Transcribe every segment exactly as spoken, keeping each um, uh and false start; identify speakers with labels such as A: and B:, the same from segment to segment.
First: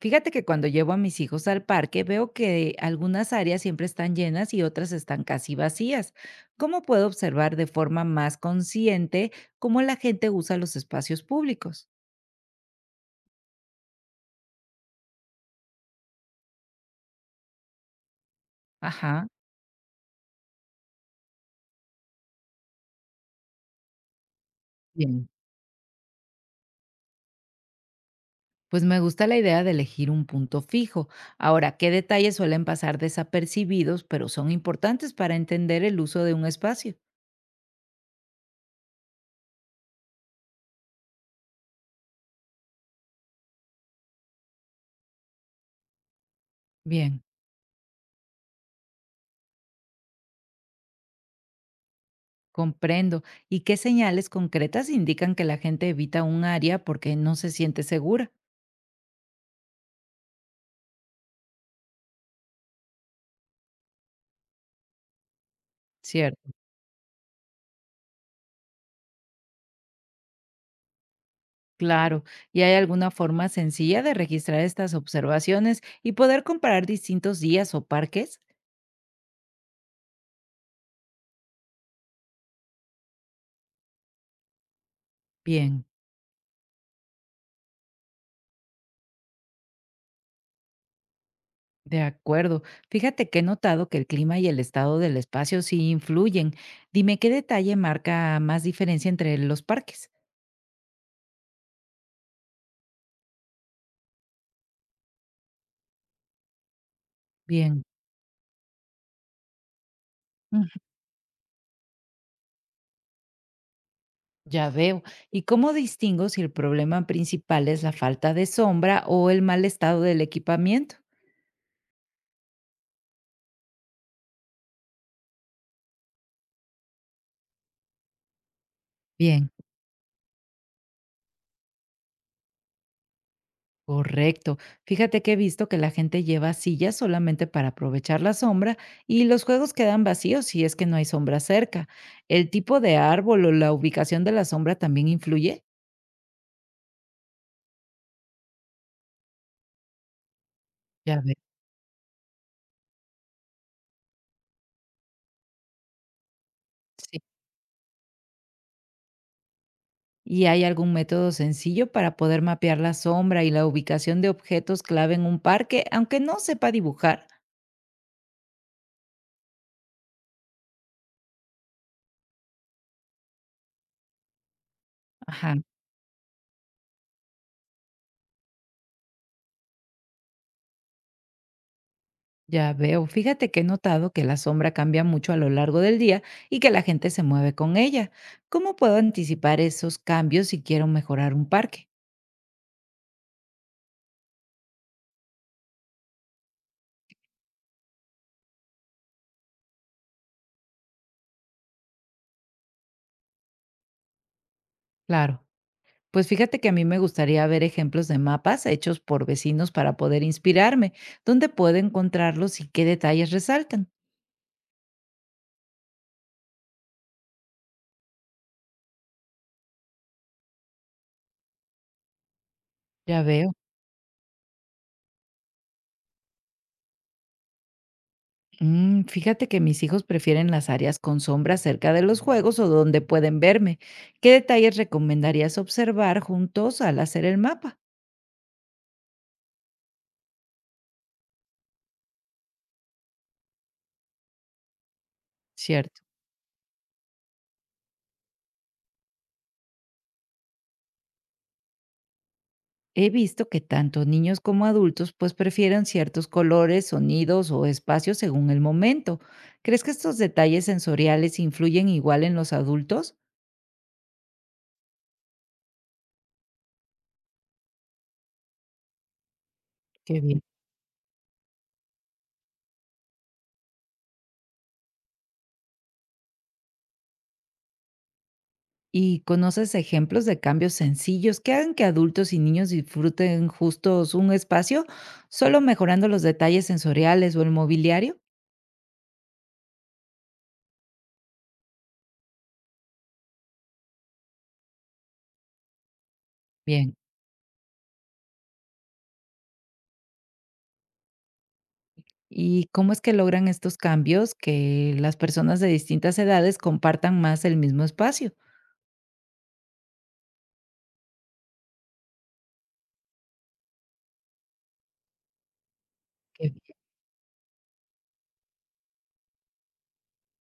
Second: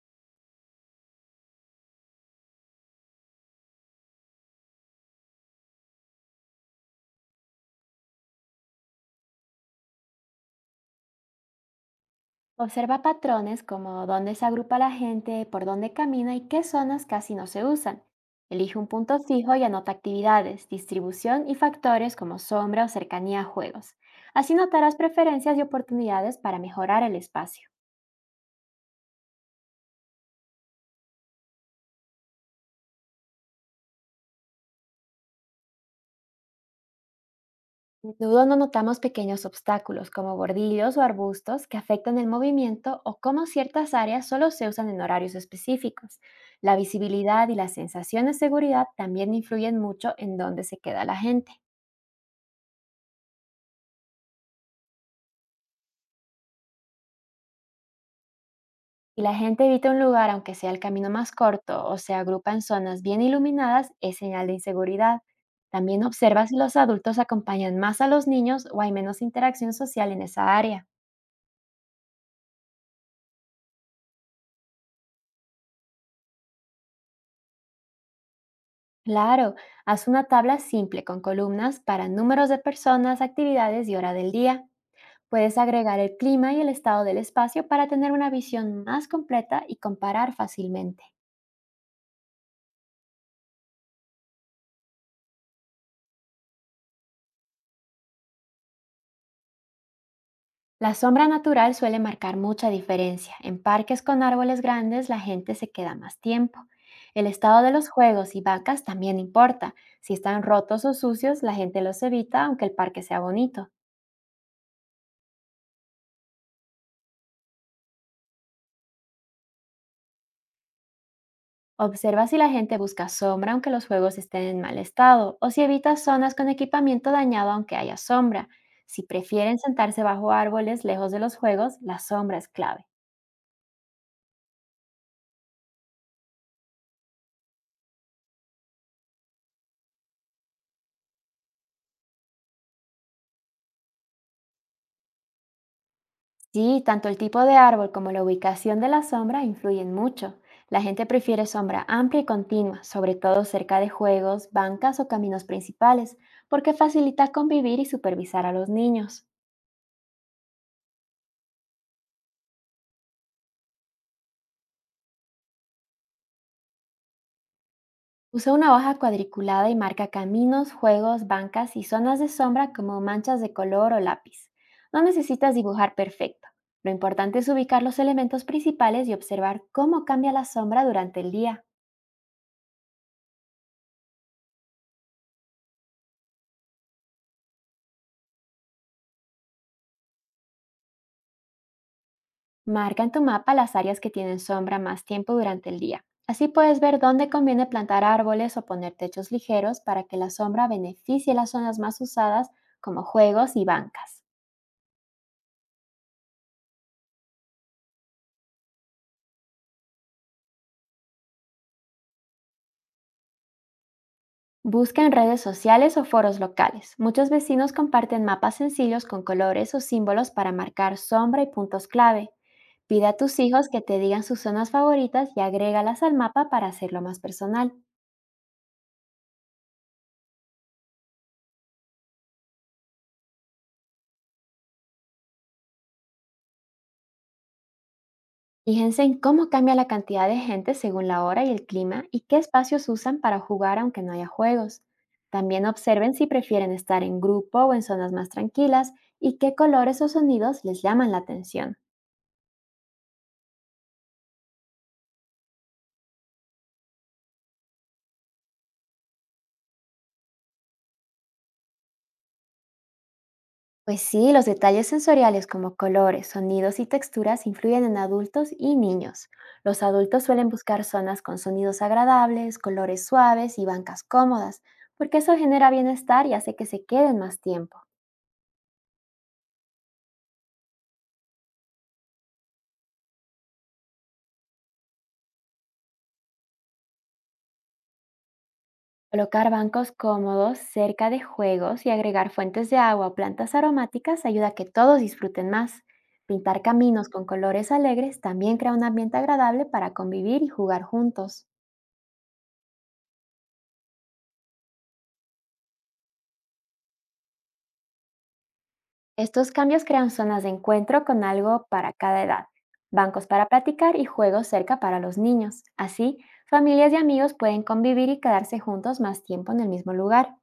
A: Fíjate que cuando llevo a mis hijos al parque veo que algunas áreas siempre están llenas y otras están casi vacías. ¿Cómo puedo observar de forma más consciente cómo la gente usa los espacios públicos?
B: Observa patrones como dónde se agrupa la gente, por dónde camina y qué zonas casi no se usan. Elige un punto
A: Ajá,
B: fijo y anota actividades, distribución y factores como sombra o cercanía a juegos. Así notarás
A: bien.
B: preferencias y oportunidades para mejorar el espacio.
A: Pues me gusta la idea de elegir un punto fijo. Ahora, ¿qué detalles suelen pasar desapercibidos, pero son importantes para entender el uso de un espacio?
B: A menudo no notamos pequeños obstáculos como bordillos o arbustos que afectan el movimiento o cómo ciertas áreas solo se usan en horarios específicos. La
A: Bien,
B: visibilidad y la sensación de seguridad también influyen mucho en dónde se queda la gente.
A: comprendo. ¿Y qué señales concretas indican que la gente evita un área porque no se siente segura?
B: Si la gente evita un lugar, aunque sea el camino más corto, o se agrupa en zonas bien iluminadas, es señal de inseguridad. También observa
A: Cierto.
B: si los adultos acompañan más a los niños o hay menos interacción social en esa área.
A: Claro, ¿y hay alguna forma sencilla de registrar estas observaciones y poder comparar distintos días o parques?
B: Claro, haz una tabla simple con columnas para números de personas, actividades y hora del día. Puedes
A: Bien,
B: agregar el clima y el estado del espacio para tener una visión más completa y comparar fácilmente.
A: de acuerdo. Fíjate que he notado que el clima y el estado del espacio sí influyen. Dime qué detalle marca más diferencia entre los parques.
B: La sombra natural suele marcar mucha diferencia. En parques con árboles grandes la gente se queda más tiempo. El estado de
A: Bien,
B: los juegos y vacas también importa. Si están
A: ujú,
B: rotos o sucios, la gente los evita aunque el parque sea bonito.
A: ya veo. ¿Y cómo distingo si el problema principal es la falta de sombra o el mal estado del equipamiento?
B: Observa si la gente busca sombra aunque los juegos estén en mal estado o si evita zonas con equipamiento dañado aunque haya sombra. Si
A: Bien.
B: prefieren sentarse bajo árboles lejos de los juegos, la sombra es clave.
A: Correcto. Fíjate que he visto que la gente lleva sillas solamente para aprovechar la sombra y los juegos quedan vacíos si es que no hay sombra cerca. ¿El tipo de árbol o la ubicación de la sombra también influye?
B: Sí, tanto el tipo de árbol como la ubicación de la sombra influyen mucho. La gente
A: Ya ve,
B: prefiere sombra amplia y continua, sobre todo cerca de juegos, bancas o caminos principales, porque
A: sí.
B: facilita convivir y supervisar a los niños.
A: ¿Y hay algún método sencillo para poder mapear la sombra y la ubicación de objetos clave en un parque, aunque no sepa dibujar?
B: Usa una hoja cuadriculada y marca caminos, juegos, bancas y zonas de sombra como manchas de color o lápiz. No
A: Ajá.
B: necesitas dibujar perfecto. Lo importante es ubicar los elementos principales y observar cómo cambia la sombra durante el día.
A: Ya veo, fíjate que he notado que la sombra cambia mucho a lo largo del día y que la gente se mueve con ella. ¿Cómo puedo anticipar esos cambios si quiero mejorar un parque?
B: Marca en tu mapa las áreas que tienen sombra más tiempo durante el día. Así puedes ver dónde conviene plantar árboles o poner techos ligeros para que la sombra beneficie las zonas más usadas, como juegos y bancas.
A: Claro, pues fíjate que a mí me gustaría ver ejemplos de mapas hechos por vecinos para poder inspirarme, dónde puedo encontrarlos y qué detalles resaltan.
B: Busca en redes sociales o foros locales. Muchos vecinos comparten mapas sencillos con colores o símbolos para marcar sombra y puntos clave. Pide a
A: Ya
B: tus
A: veo.
B: hijos que te digan sus zonas favoritas y agrégalas al mapa para hacerlo más personal.
A: Mm, fíjate que mis hijos prefieren las áreas con sombra cerca de los juegos o donde pueden verme. ¿Qué detalles recomendarías observar juntos al hacer el mapa?
B: Fíjense en cómo cambia la cantidad de gente según la hora y el clima y qué espacios usan para jugar aunque no haya juegos. También
A: Cierto.
B: observen si prefieren estar en grupo o en zonas más tranquilas y qué colores o sonidos les llaman la atención.
A: He visto que tanto niños como adultos pues prefieren ciertos colores, sonidos o espacios según el momento. ¿Crees que estos detalles sensoriales influyen igual en los adultos?
B: Pues sí, los detalles sensoriales como colores, sonidos y texturas influyen en adultos y niños. Los
A: Qué
B: adultos
A: bien.
B: suelen buscar zonas con sonidos agradables, colores suaves y bancas cómodas, porque eso genera bienestar y hace que se queden más tiempo.
A: ¿Y conoces ejemplos de cambios sencillos que hagan que adultos y niños disfruten justos un espacio solo mejorando los detalles sensoriales o el mobiliario?
B: Colocar bancos cómodos cerca de juegos y agregar fuentes de agua o plantas aromáticas ayuda a que todos disfruten más. Pintar
A: Bien.
B: caminos con colores alegres también crea un ambiente agradable para convivir y jugar juntos.
A: ¿Y cómo es que logran estos cambios que las personas de distintas edades compartan más el mismo espacio?
B: Estos cambios crean zonas de encuentro con algo para cada edad, bancos para platicar y juegos cerca para los niños. Así, familias y amigos pueden convivir y quedarse juntos más tiempo en el mismo lugar.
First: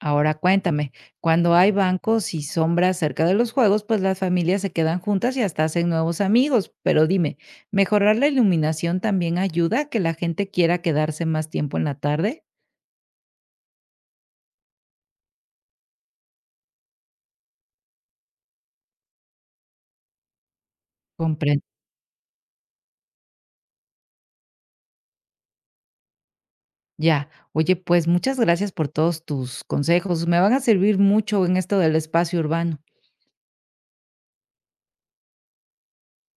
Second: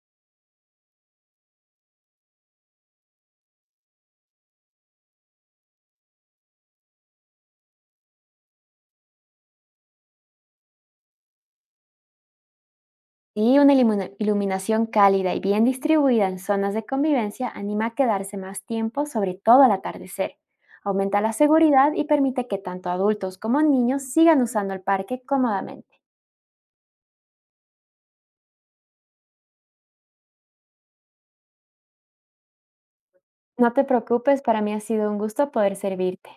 A: Ahora cuéntame, cuando hay bancos y sombras cerca de los juegos, pues las familias se quedan juntas y hasta hacen nuevos amigos. Pero dime, ¿mejorar la iluminación también ayuda a que la gente quiera quedarse más tiempo en la tarde?
B: Y una ilumina- iluminación cálida y bien distribuida en zonas de convivencia anima a quedarse más tiempo, sobre todo al atardecer. Aumenta la
A: Comprendo.
B: seguridad y permite que tanto adultos como niños sigan usando el parque cómodamente.
A: Ya. Oye, pues muchas gracias por todos tus consejos. Me van a servir mucho en esto del espacio urbano.
B: No te preocupes, para mí ha sido un gusto poder servirte.